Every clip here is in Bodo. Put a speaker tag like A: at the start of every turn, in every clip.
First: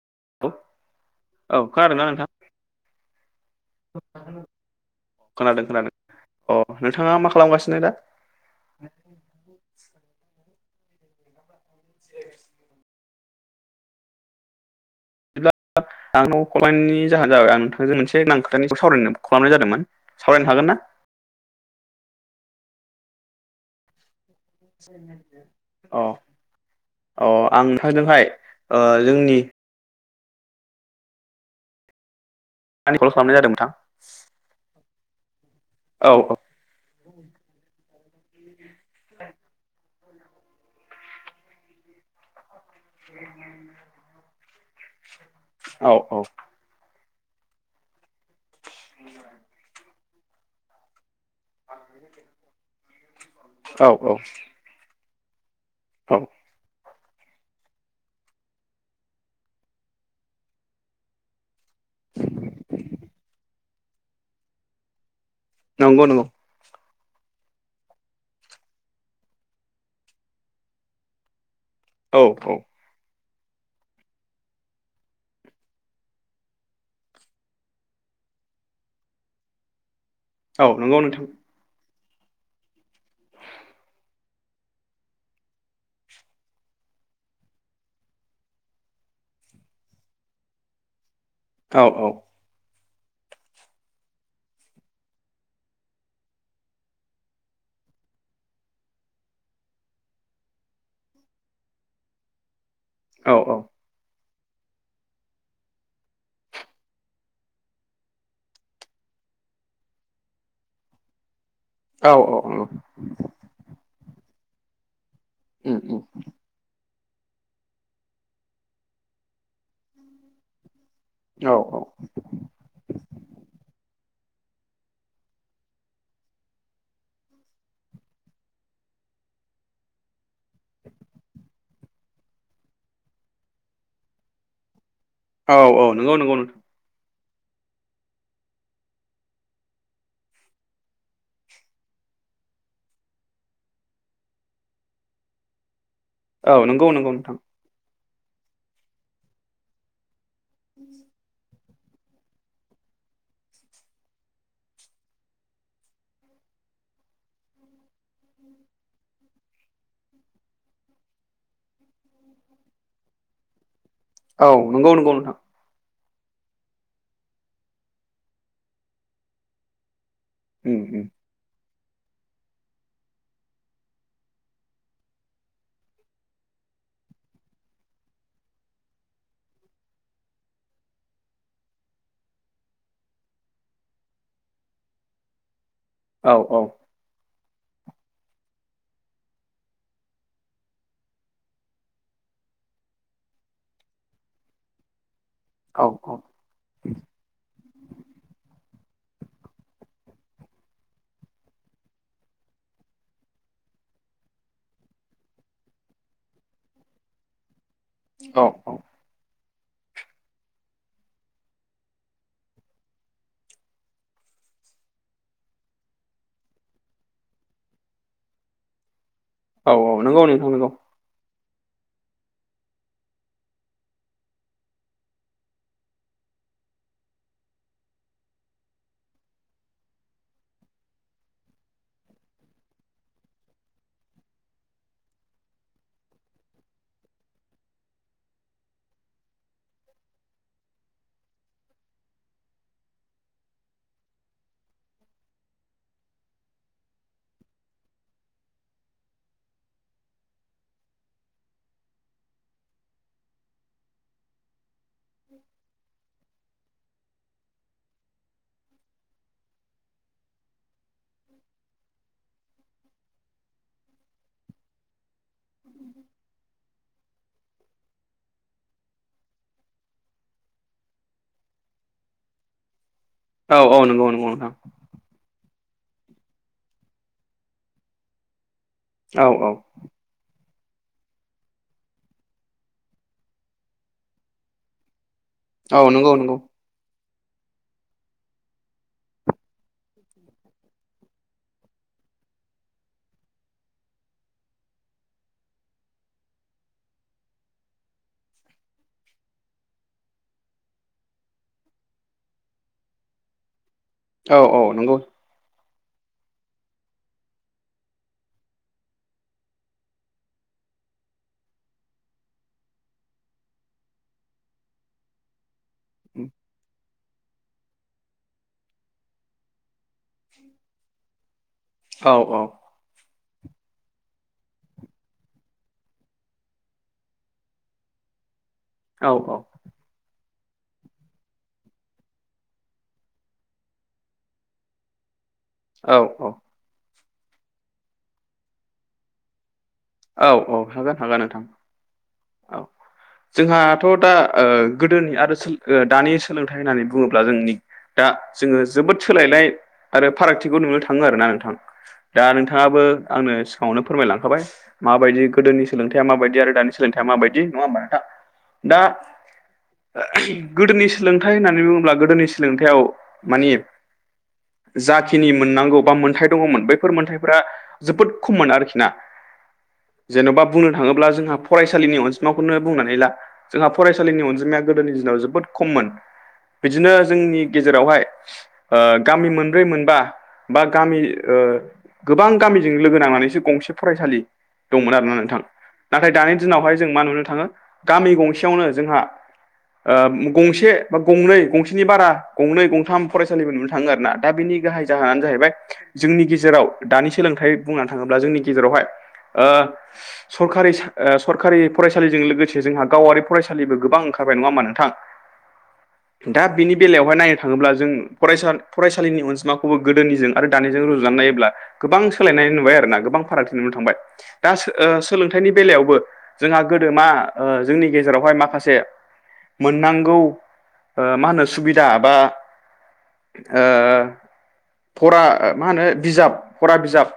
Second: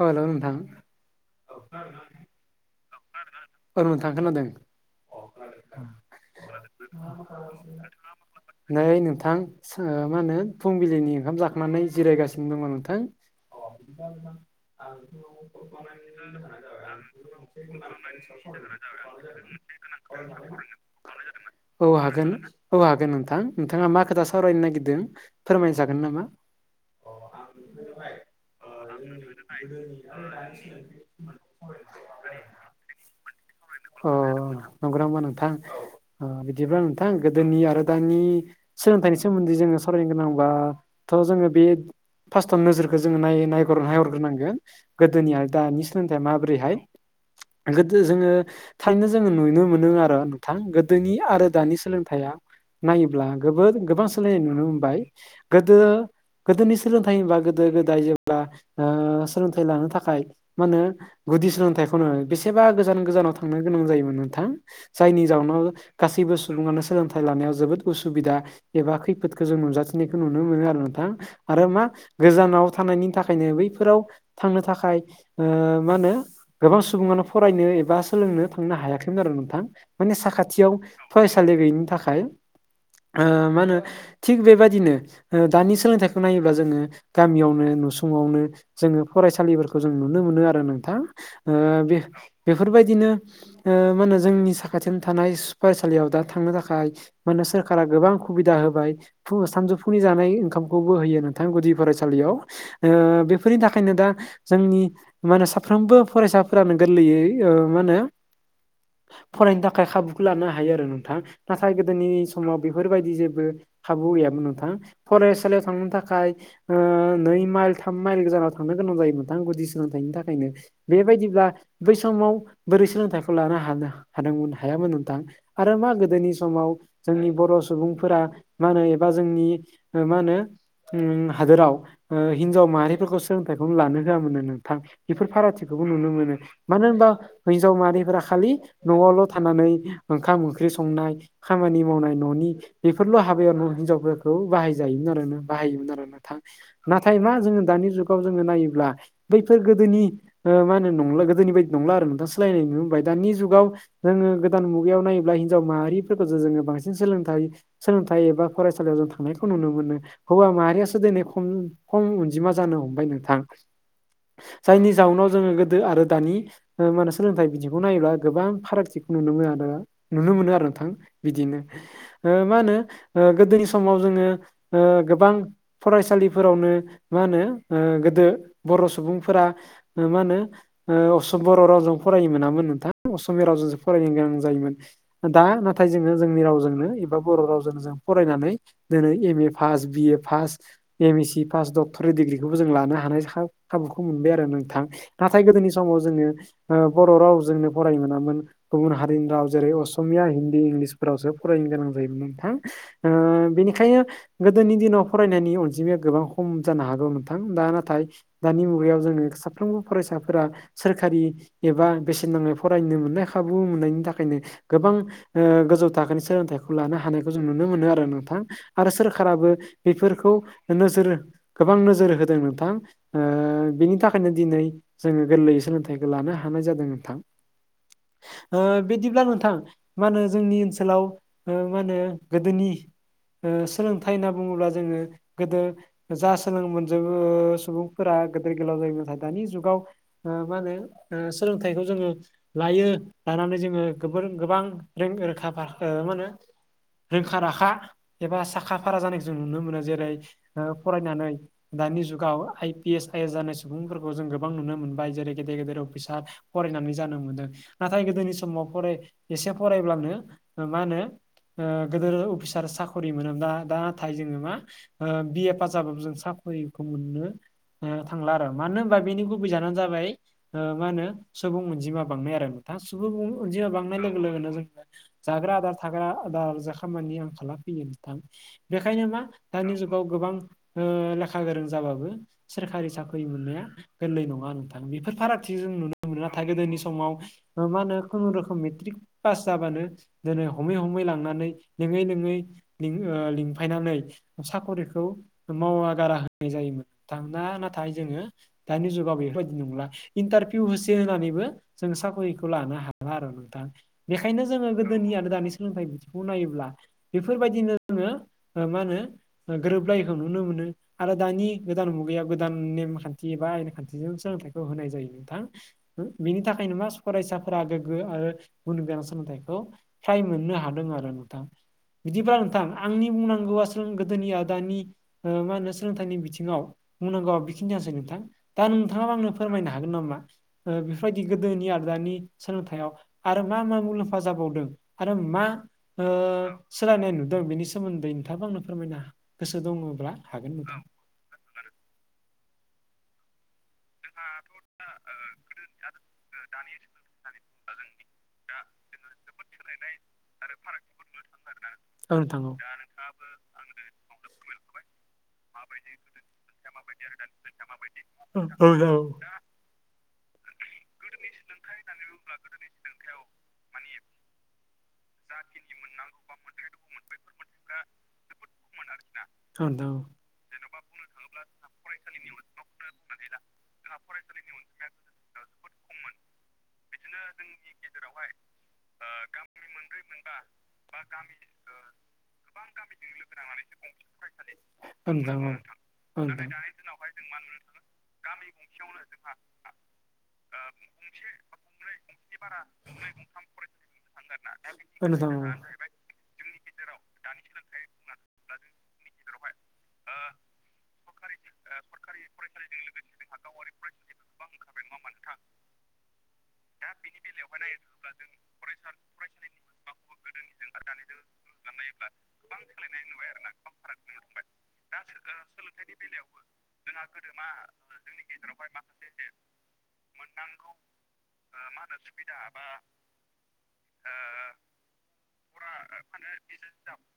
A: अ हेल'
B: औ
A: नोंथां
B: औ खोनादोंना नोंथां
A: औ नोंथां खोनादों।
B: खोनादों खोनादों अ नोंथाङा मा खालामगासिनो दा?
A: नै नोंथां मा होनो फुंबिलिनि ओंखाम जाखांनानै नानै जिरायगासिनो दङ नोंथां।
B: बिबदिब्ला आं खल हरनायनि जाहोना जाबाय आं नोंथांजों मोनसे गोनां खोथाखौ सावरायनो खालामनाय जादोंमोन। सावरायनो हागोन ना?
A: औ हागोन औ हागोन नोंथां नोंथाङा मा खोथा सान सावरायनो नागिरदों फोरमायनो
B: अ
A: जागोन नामा?
B: अ आं नोंथांजोंहाय ओ जोंनि
A: [unintelligible]
B: होननानै खल खालामनाय जादों नोंथां।
A: अ नंगौ नामा नोंथां
B: औ
A: बिदिब्ला ओ गोदोनि आरो दानि सोलोंथाइनि सोमोन्दै जोङो सावरायनो गोनांबाथ' जोङो बे फार्स्टआव नोजोर खौ जोङो नाय नाय नायहरग्रोनांगोन गोदोनिया दानि
B: औ
A: सोलोंथाइया
B: औ
A: माबोरैहाय? गोदो जोङो थारैनो जोङो नुनो मोनो आरो नोंथां गोदोनि आरो दानि सोलोंथाइया नायोब्ला गोबोर
B: औ
A: गोबां
B: औ
A: सोलोंनाय नुनो मोनबाय गोदो
B: औ
A: गोदोनि सोलोंथाइ होनबा गोदो गोदाय जेब्ला ओ सोलोंथाइ लानो थाखाय मा होनो गुदि सोलोंथाइखौनो बेसेबा गोजान गोजानाव था थांनो गोनां जायोमोन नोंथां जायनि जाउनाव
B: नंगौ नंगौ
A: गासैबो सु सुबुङानो सोलोंथाइ लानायाव जोबोद उसुबिदा एबा खैफोदखौ जों नुजाथिनायखौ नुनो मोनो आरो नोंथां आरो मा
B: औ औ
A: गोजानाव थानायनि थाखायनो बैफोराव थांनो थाखाय मा होनो गोबां सुबुङानो फरायनो एबा सोलोंनो थांनो हायाखैमोन आरो नोंथां माने
B: औ
A: साखाथियाव
B: नंगौ नोंथां
A: फरायसालि गैयिनि थाखाय। आ मा होनो? थिग बेबायदिनो दानि सोलोंथाइखौ नायोब्ला जोङो गामियावनो नुसुङावनो जोङो फरायसालिफोरखौ जों नुनो मोनो आरो नोंथां
B: औ
A: बे
B: औ
A: बेफोरबायदि बिदिनो मा होनो जोंनि साखाथियाव थानाय फरायसालियाव दा थांनो थाखाय माने सोरखारा गोबां सुबिदा होबाय फ सानजौफुनि जानाय ओंखामखौबो होयो नोंथां गुदि फरायसालियाव
B: औ
A: बेफोरनि थाखायनो दा जोंनि माो साफ्रोमबो फरायसाफोरानो गोरलैयै मा होनो फरायनो थाखाय खाबुखौ लानो हायो आरो नोंथां नाथाय गोदोनि
B: औ औ
A: समाव
B: नंगौ
A: बेफोरबायदि जेबो खाबु गैयामोन नोंथाङा फरेस्ट खालियाव
B: उम
A: थांनो
B: उम
A: थाखाय नै माइल थाम माइल गोजानाव थांनो गोनां जायोनथां गुदि सोलोंथाइनि थाखायनो बेबायदिब्ला
B: औ
A: बै समाव बोरै सोलोंथाइखौ लानो हानो हादोंमोन हायामोन नोंथां आरो मा गोदोनि समाव जोंनि बर' सुबुंफोरा मा होनो एबा जोंनि मा होनो हादोराव हिनजाव माहारिफोरखौ सोलोंथाइखौनो लानो होआमोन नोंथां बेफोर
B: औ
A: फारागथिखौबो
B: औ
A: नुनो
B: नंगौ
A: मोनो
B: नंगौ नोंथां
A: मानो होनबा हिनजाव माहारिफोरा खालि न'आवल' थानानै ओंखाम ओंख्रि संनाय खामानि मावनाय न'नि बेफोरल' हाबायाव हिनजावफोरखौ बाहायजायोमोन आरोोना बाहायोमोन आरोोना
B: औ नंगौ नंगौ
A: नाथाय मा
B: नोंथां
A: जोङो दानि जुगाव जोङो नायोब्ला बैफोर गोदोनि मा होनो नंला गोदोनि बायदि नंला आरो नोंथां सोलायनायुबाय दानि जुगाव जोङो गोदान मुगायाव नायोब्ला हिनजाव माहारिफोरखौ जो जोङो बांसिन सोलोंथाइ सोलोंथाइ एबा फरायसालियाव जों थांनायखौ नुनो मोनो हौवा माहारियासो दिनै ख खम अनजिमा जानो हमबाय नोंथां
B: [inaudible]
A: जायनि
B: नंगौ नंगौ
A: जाउनाव
B: नोंथां
A: जोङो गोदो आरो दानि मा होनो सोलोंथाइ बिथिंखौ नायोब्ला गोबां फारागथिखौ नुनो मोनो आरो नुनो मोनो आरो
B: उम
A: नोंथां
B: उम
A: बिदिनो मा होनो गोदोनि समाव जोङो गोबां फरायसालिफोरावनो मा होनो गोदो बर' सुबुंफोरा मा होनो अशक बर' रावजों फरायोम मोनामोन नोंथां असमिया रावजोंसो फरायनो गोनां जायोमोन दा न नाथाय जोङो
B: औ
A: जोंनि रावजोंनो एबा बर' रावजोंनो जों फरायनानै दिनै M A pass B A pass M A C pass डक्टरि डिग्रिखौबो जों लानो हानाय खाबुखौ मोनबाय आरो नोंथां नाथाय गोदोनि
B: औ
A: समाव
B: औ
A: जोङो बर' रावजोंनो फराय मोनामोन गुबुन हारिनि राव जेरै असमिया हिन्दी इंलिसफोरावसो फरायनो गोनां जायोमोन नोंथां बिनिखायनो गोदोनि दिनाव फरायनायनि अनजिमाया गोबां खम जानो हागौमोनथां दा नाथाय
B: औ
A: दानि मुगायाव जोङो साफ्रोमबो फरायसाफोरा सोरखारि एबा बेसेन नाङै फरायनो मोननाय खाबु मोननायनि थाखायनो गोबां गोजौ थाखोनि सोलोंथाइखौ लानो हानायखौ जों नुनो मोनो आरो नोंथां आरो सोरखाराबो
B: औ औ नंगौ
A: बेफोरखौ
B: नोंथां नंगौ
A: नोजोर गोबां नोजोर होदों नोंथां बिनि थाखायनो दिनै जोङो गोरलैयै सोलोंथाइखौ लानो हा हानाय जादों नोंथां बिदिब्ला नोंथां मा होनो जोंनि ओनसोलाव मा होनो गोदोनि सोलोंथाइ होनना बुङोब्ला जोङो गोदो जा सोलों मोनजोबो सुबुंफोरा गेदेर गोलाव जायो नाथाय दानि जुगाव मा होनो सोलोंथाइखौ जोङो लायो लानानै जोङो गो गोबां रोखा [unintelligible] होनो रोंखा राखा एबा साखा फारा जानायखौ जों नुनो मोनो जेरै फरायनानै दानि जुगाव आइ पि एस आइस जानाय सुबुंफोरखौ जों गोबां नुनो मोनो बायजोे गेदेर गेदेराव फरायनानै जानो मोनदों नाथाय गोदोनि समाव फराय एसे फरायब्लानो मा होनो गोदोर अफिसार साख'रि मोनोबा दा नाथाय जोङो मा बिए पास जाबाबो जों साख्रिखौ मोनो। थांला आरो मानो होनबा बेनि गुबै जानायानो जाबाय। मा होनो सुबुं अनजिमा बांनाय आरो नोंथां सुबुं
B: औ
A: अनजिमा
B: औ
A: बांनाय
B: नंगौ
A: लोगो
B: नंगौ नोंथां
A: लोगोनो जोङो। जाग्रा आदार थाग्रा आदार आलादा खामानि आंखाला फैयो नोंथां। बेखायनो मा
B: औ औ
A: दानि जुगाव गोबां। लेखा गोरों जाबाबो सोरखारि साख्रि मोननाया गोरलै नङा नोंथां बेफोर फाराग थि जों
B: औ
A: नुनो
B: नंगौ
A: मोनो
B: नंगौ
A: नाथाय गोदोनि समाव मा होनो खुनुरुखुम मेट्रिक पास जाबानो दिनै हमै हमै लांनानै लिङै लिङै लिं लिंफायनानै साख'रिखौ मावा गारा होनाय जायोमोनोना नाथाय जोङो। दानि जुगाव बे बायदि नंला। इन्टारभिउ होसे होनानैबो जों साखरिखौ लानो हागोन आरो नोंथां।
B: औ
A: बेखायनो
B: औ
A: जोङो
B: नंगौ
A: गोदोनि आरो दानि सोलोंथाइ बिथिंखौ नायोब्ला। बेफोरबायदिनो जोङो मा होनो गोरोबलायखौ नुनो मोनो। आरो दानि गोदान मुगायाव गोदान नेमखान्थि एबा आयेन खान्थिजों सोलोंथाइखौ होनाय जायो। नोंथां बेनि थाखायनो मा। फरायसाफोरा गोग्गो आरो गुन गोनां सोलोंथाइखौ फ्राय मोननो हादों आरो नोंथां।
B: औ
A: बिदिब्ला
B: औ
A: नोंथां आंनि बुंनांगौआसो गोदोनि आ दानि मा होनो सोलोंथाइनि बिथिङाव बुंनांगौ बेखिनि जानोासै नोंथां दा
B: औ
A: नोंथाङाबा आंनो फोरमायनो हागोन। हागोन नामा बेफोरबायदि गोदोनि आरो दानि सोलोंथाइयाव आरो मा मा मुलाम्फा जाबावदों आरो मा।
B: औ
A: ओ
B: औ।
A: सोलायनाय नुदों बेनि सोमोन्दै नोंथाबा आंनो फोरमायना गोसो दङ।
B: औ औ हागोन हागोन नोंथां औ। जोंहाथ' दा गोदोनि आरो दानि सोलोंथाइ होननानै बुङोब्ला जोंनि दा जोङो जोबोद सोलायलाय आरो फारागथिखौ नुनो थाङो आरोना नोंथां।
A: औ
B: दा
A: नोंथां औ
B: नोंथाङाबो आंनो सिगाङावनो फोरमायलांखाबाय माबायदि गोदोनि सोलोंथाइया माबायदि आरो दानि सोलोंथाइया माबायदि नङा होमबा नोंथां
A: औ
B: दा
A: नोंथां औ
B: [inaudible] गोदोनि सोलोंथाइ होननानै बुङोब्ला गोदोनि सोलोंथाइयाव मानि
A: मानि
B: जाखिनि मोननांगौ बा मोन्थाय दङमोन बैफोर मोन्थायफोरा जोबोद खममोन आरोखि ना।
A: औ नोंथां
B: जेनेबा बुंनो थाङोब्ला जोंहा फरायसालिनि अनजिमाखौनो बुंनानै ला। जोंहा फरायसालिनि अनजिमाया गोदोनि दिनाव जोबोद खममोन। बिदिनो जोंनि गेजेरावहाय गामि मोनब्रै मोनबा बा गामि गोबां गामिजों लोगो नांनानैसो गंसे फरायसालि मोन आरोना नोंथां
A: औ
B: नाथाय
A: औ
B: दानि
A: नोंथां
B: दिनावहाय जों मा नुनो थाङो गामि गंसेयावनो जोंहा [unintelligible] गंसे बा गंनै गंसेनि बारा गंनै गंथाम फरायसालिफोर नुनो थाङो आरोना दा बेनि गाहाय। जाहोनानो जाहैबाय जोंनि गेजेराव दानि सोलोंथाइ बुंनो थाङोब्ला जोंनि गेजेरावहाय ओ। सरकारि सरकारि फरायसालिजों लोगोसे जोंहा गावारि फरायसालिबो गोबां ओंखारबाय नङामा नोंथां।
A: [inaudible]
B: दा बिनि बेलायावहाय नायनो थाङोब्ला जों फसा फरायसालिनि अनजिमाखौबो गोदोनिजों आरो दानिजों रुजनानै नायोब्ला। गोबां सोलायनाय नुबाय आरो ना गोबां फारागथि नुनो थांबाय। दा सोलोंथाइनि बेलायावबो जोंहा गोदो मा जोंनि गेजेरावहाय माखासे मोननांगौ मा होनो सुबिदा बा फरा मा होनो बिजाब फरा बिजाब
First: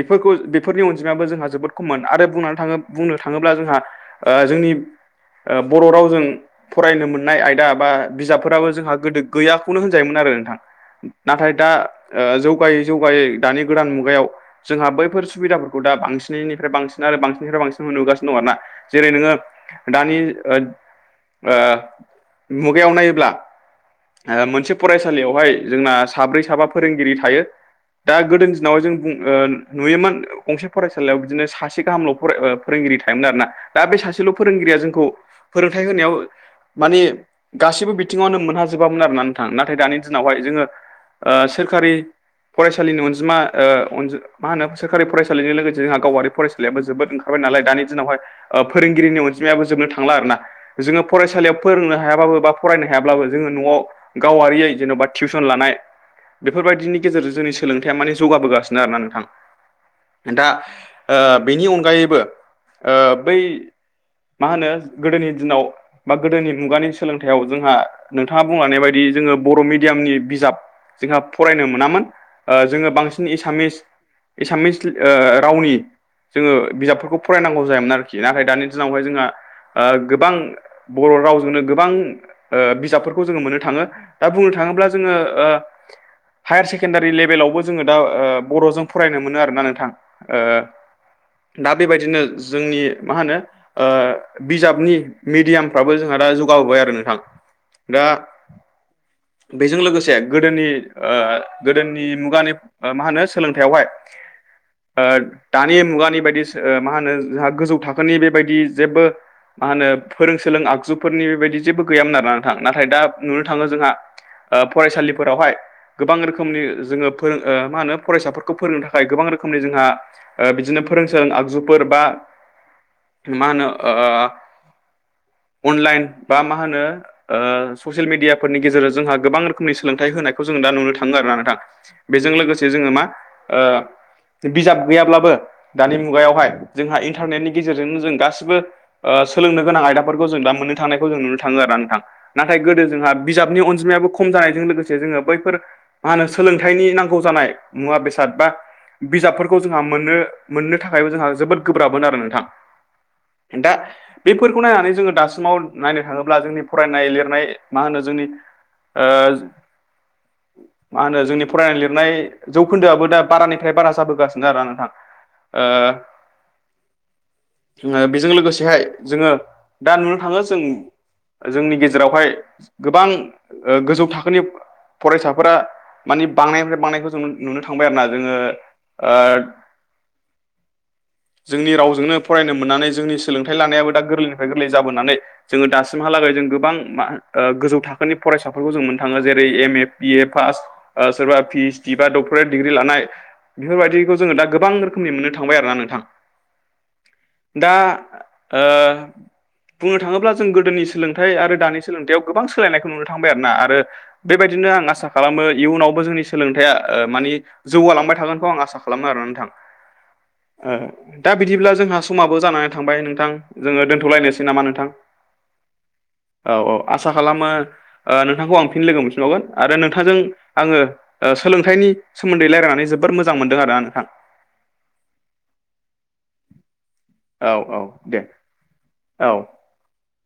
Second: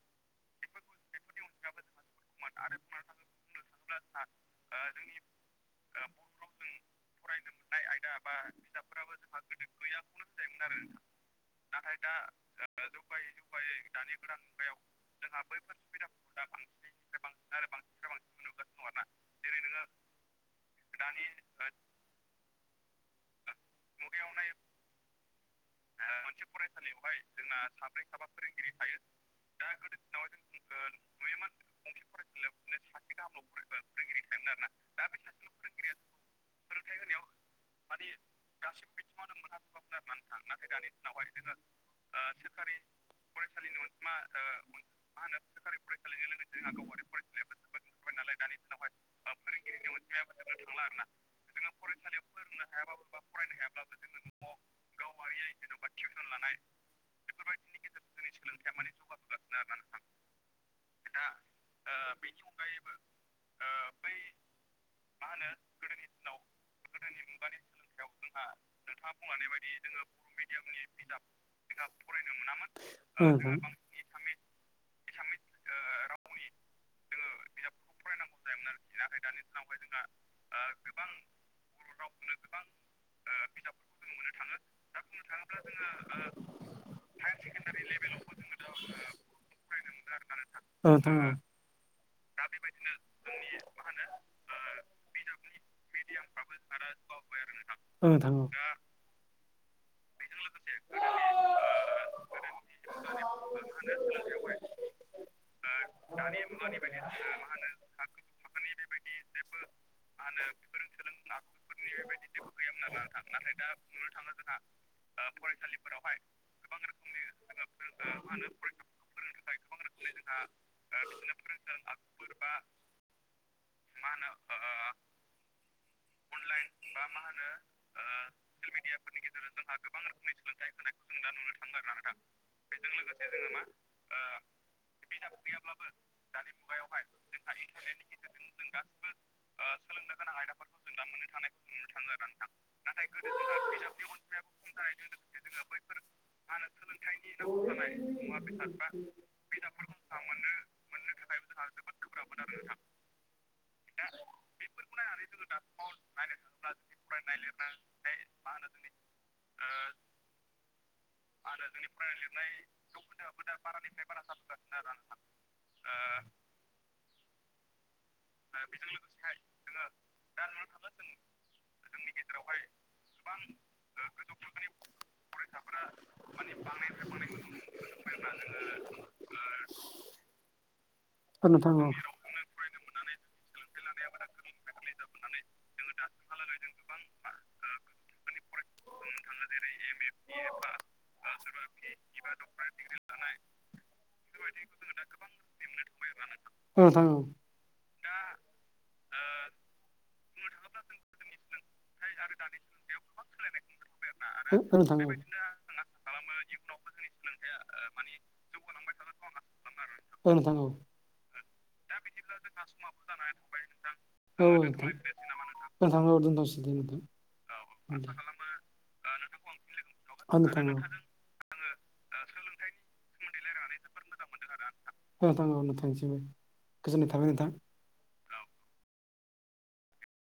B: बेफोरखौ बेफोरनि अनजिमायाबो जोंहा जोबोद खममोन आरो बुं थाङ बुंनो थाङोब्ला जोंहा ओ जोंनि ओ बर' रावजों फरायनो मोन नाय आयदा बा बिजाबफोराबो जोंहा गोदो गैयाखौनो होनजायोमोन आरो नोंथां नाथाय ओ दा जौगायै जौगायै दानि गोदान मुगायाव जोंहा बैफोर सुबिदाफोरखौ दा बांसिननैनिफ्राय बांसिन आरो बांसिननिफ्राय बांसिनो नुगासिनो दं आर ना जेरै नोङो दानि ओ
A: दानि [unintelligible]
B: ओ मुगायाव नायोब्ला मोनसे फरायसालियावहाय जोंना साब्रै साबा फोरोंगिरि थायो दा गोदोनि दिनावहाय जों बुं ओ नुयोमोन गंसे फरायसालियाव बिदिनो सासे गाहामल' फ फोरोंगिरि थायोमोन आरो ना दा बे सासेल' फोरोंगिरिया जोंखौ फोरोंथाय होनायाव
A: सोंलोंथाय
B: माने
A: होनायाव
B: गासैबो बिथिङावनो मोनहाजोबामोन आरोना नोंथां नाथाय दानि दिनावहाय जोङो सोरखारि फरायसालिनि अनजिमा अनि मा होनो सोरखारि फरायसालिजों लोगोसे जोंहा गावारि फरायसालियाबो जोबोद ओंखारबाय नाल दानि दिनावहाय फोरोंगिरिनि अनजिमायाबो जोबनो थांला आर ना जोङो फरायसालियाव फोरोंनो हायाबाबो बा फरायनो हायाब्लाो जोङो न'आव गावारियै जेन'बा टिउसन लानाय बेफोरबायदिनि गेजेरजों जोंनि सोलोंथाइया माने जौगाबोगासिनो आरो ना नोंथां
A: [unintelligible]
B: दा बेनि अनगायैबो बै मा होनो गोदोनि दिनाव बा गोदोनि मुगानि सोलोंथाइयाव जोंहा नोंथाङा बुंलांनाय बायदि जोङो बर' मिडियामनि बिजाब जोंहा फरायनो मोनामोन जोङो
A: औ
B: बांसिन
A: नोंथां औ
B: एसामिस एसामिस रावनि जोङो बिजाबफोरखौ फरायनांगौ जायोमोन आरोखि नाथाय दानि दिनावहाय जोंहा गोबां बर' रावजोंनो गोबां बिजाबफोरखौ जोङो मोननो थाङो दा बुंनो थाङोब्ला जोङो हायार सेकेण्डारि लेेबेलावबो जोङो दा बर'जों फरायनो मोनो आरोना नोंथां
A: औ नोंथां औ
B: दा बेबायदिनो जोंनि मा होनो बिजाबनि मेडियामफ्राबो जोंहा दा जौगाबोबाय आरो नोंथां दा
A: औ नोंथां
B: बेजों लोगोसे गोदोनि गोदोनि मुगानि मा होनो सोलों बे दानि मुगानि बायदि मा होनो जोंहा गोजौ थाखोनि बेबायदि जेबो मा होनो फोरों सोलों आगजुफोरनि बेबायदि जेबो गैयामोन आरो नोंथां नाथाय दा नुनो थाङो जोंहा
A: थाय
B: फरायसालि
A: फरायसालिफोरावहाय गोबां रोखोमनि
B: खौ फोरोंनो थाखाय गोबां रोखोमनि जोंहा ओ बिदिनो फोरोंसोलों आगजुफोर बा मा होनो अनलाइन बा मा होनो ओ ससियेल मिडिया फोरनि गेजेरजों जोंहा गोबां रोखोमनि सोलोंथाइ होनायखौ जों दा नुनो थाङो आरोना नोंथां बेजों लोगोसे जोङो मा बिजाब गैयाब्लाबो दानि मुगायावहाय जोंहा इन्टारनेटनि गेजेरजोंनो जों गासिबो ओ सोलोंनो गोनां आयदाफोरखौ जों दा मोननो थांनायखौ जों नुनो थाङो आरो नोंथां नाथाय गोदो जोंहा बिजाबनि अनजिमायाबो खम जानायजों लोगोसे जोङो बैफोर मा होनो सोलोंथाइनि नांगौ जानाय मुवा बेसे बा बिजाबफोरखौ जोंहा मोन मोननो थाखायबो जोंहा जोबोद गोब्राबमोन आरो नोंथां दा बेफोरखौ नायनानै जोङो दासिमाव नायनो थाङोब्ला जोंनि फरायनाय लिरनाय मा होनो जोंनि ओ मा होनो जोंनि फरायनाय लिरनाय जौखोन्दोआबो दा बारानिफ्राय बारा जाबोगासिनो आरो नोंथां ओ जोङो बेजों लोगोसेहाय जोंनि गेजेरावहाय गोबां गोजौ थाखोनि फरायसाफोरा माने बांनायनिफ्राय बांनायखौ जों नुनो थां आरोना जोङो
A: ओ
B: जोंनि
A: नोंथां औ
B: रावजोंनो फरायनो मोननानै जोंनि सोलोंथाइ लानायाबो गोरलैनिफाय गोरलै जाबोनानै जोङो दासिमहालागै जों गोबां मा ओ गोजौ थाखो नि फरायसाफोरखौ जों मोननो थाङो जेरै M A B A pass ओ सोरबा पिओइस डि बा डक डिग्रि लानाय बेफोरबायदिखौ जोङो दा गोबां रोखोमनि मोननो थांबाय आरोना नोंथां
A: औ थां ओ
B: दा ओ बुंनो थाङोब्ला जों गोदोनि सोलोंथाइ आरो दानि सोलोंथाइआव गोबां सोलायनायखौ नुनो थांबाय आरो ना आरो बेबायदिनो
A: आरो ओ
B: आं आसा खालामो इयुनावबो जोंनि सोलोंथाइया ओ मानि
A: नि सोलोंथाइया
B: जौगालांबाय थागोनखौ आं
A: माने
B: आसा खालामो
A: जौगालांबाय
B: आरोना नोंथां
A: औ नोंथां
B: ओ
A: औ
B: दा बिदिब्ला जोंहा समाबो जानानै थांबाय नोंथां जोङो दोन्थ'लायनोसै नामा नोंथां
A: नोंथां
B: औ
A: दोनथ'सै दे
B: औ
A: नोंथां
B: आसा खालामो
A: ओं दे
B: नोंथांखौ आं फिन लोगो मोनफिनबावगोन आरो नोंथांजों आङो ओ सोलोंथाइनि
A: आङो
B: सोमोन्दै
A: सोलोंथाइनि
B: रायलायनानै जोबोद मोजां
A: सोमोन्दै
B: मोनदों आरोना
A: रायलायनानै
B: नोंथां
A: जोबोर मोजां मोनदों आरोना नोंथां नोंथांनिसिमबो गोजोननाय थाबाय नों
B: औ औ दे औ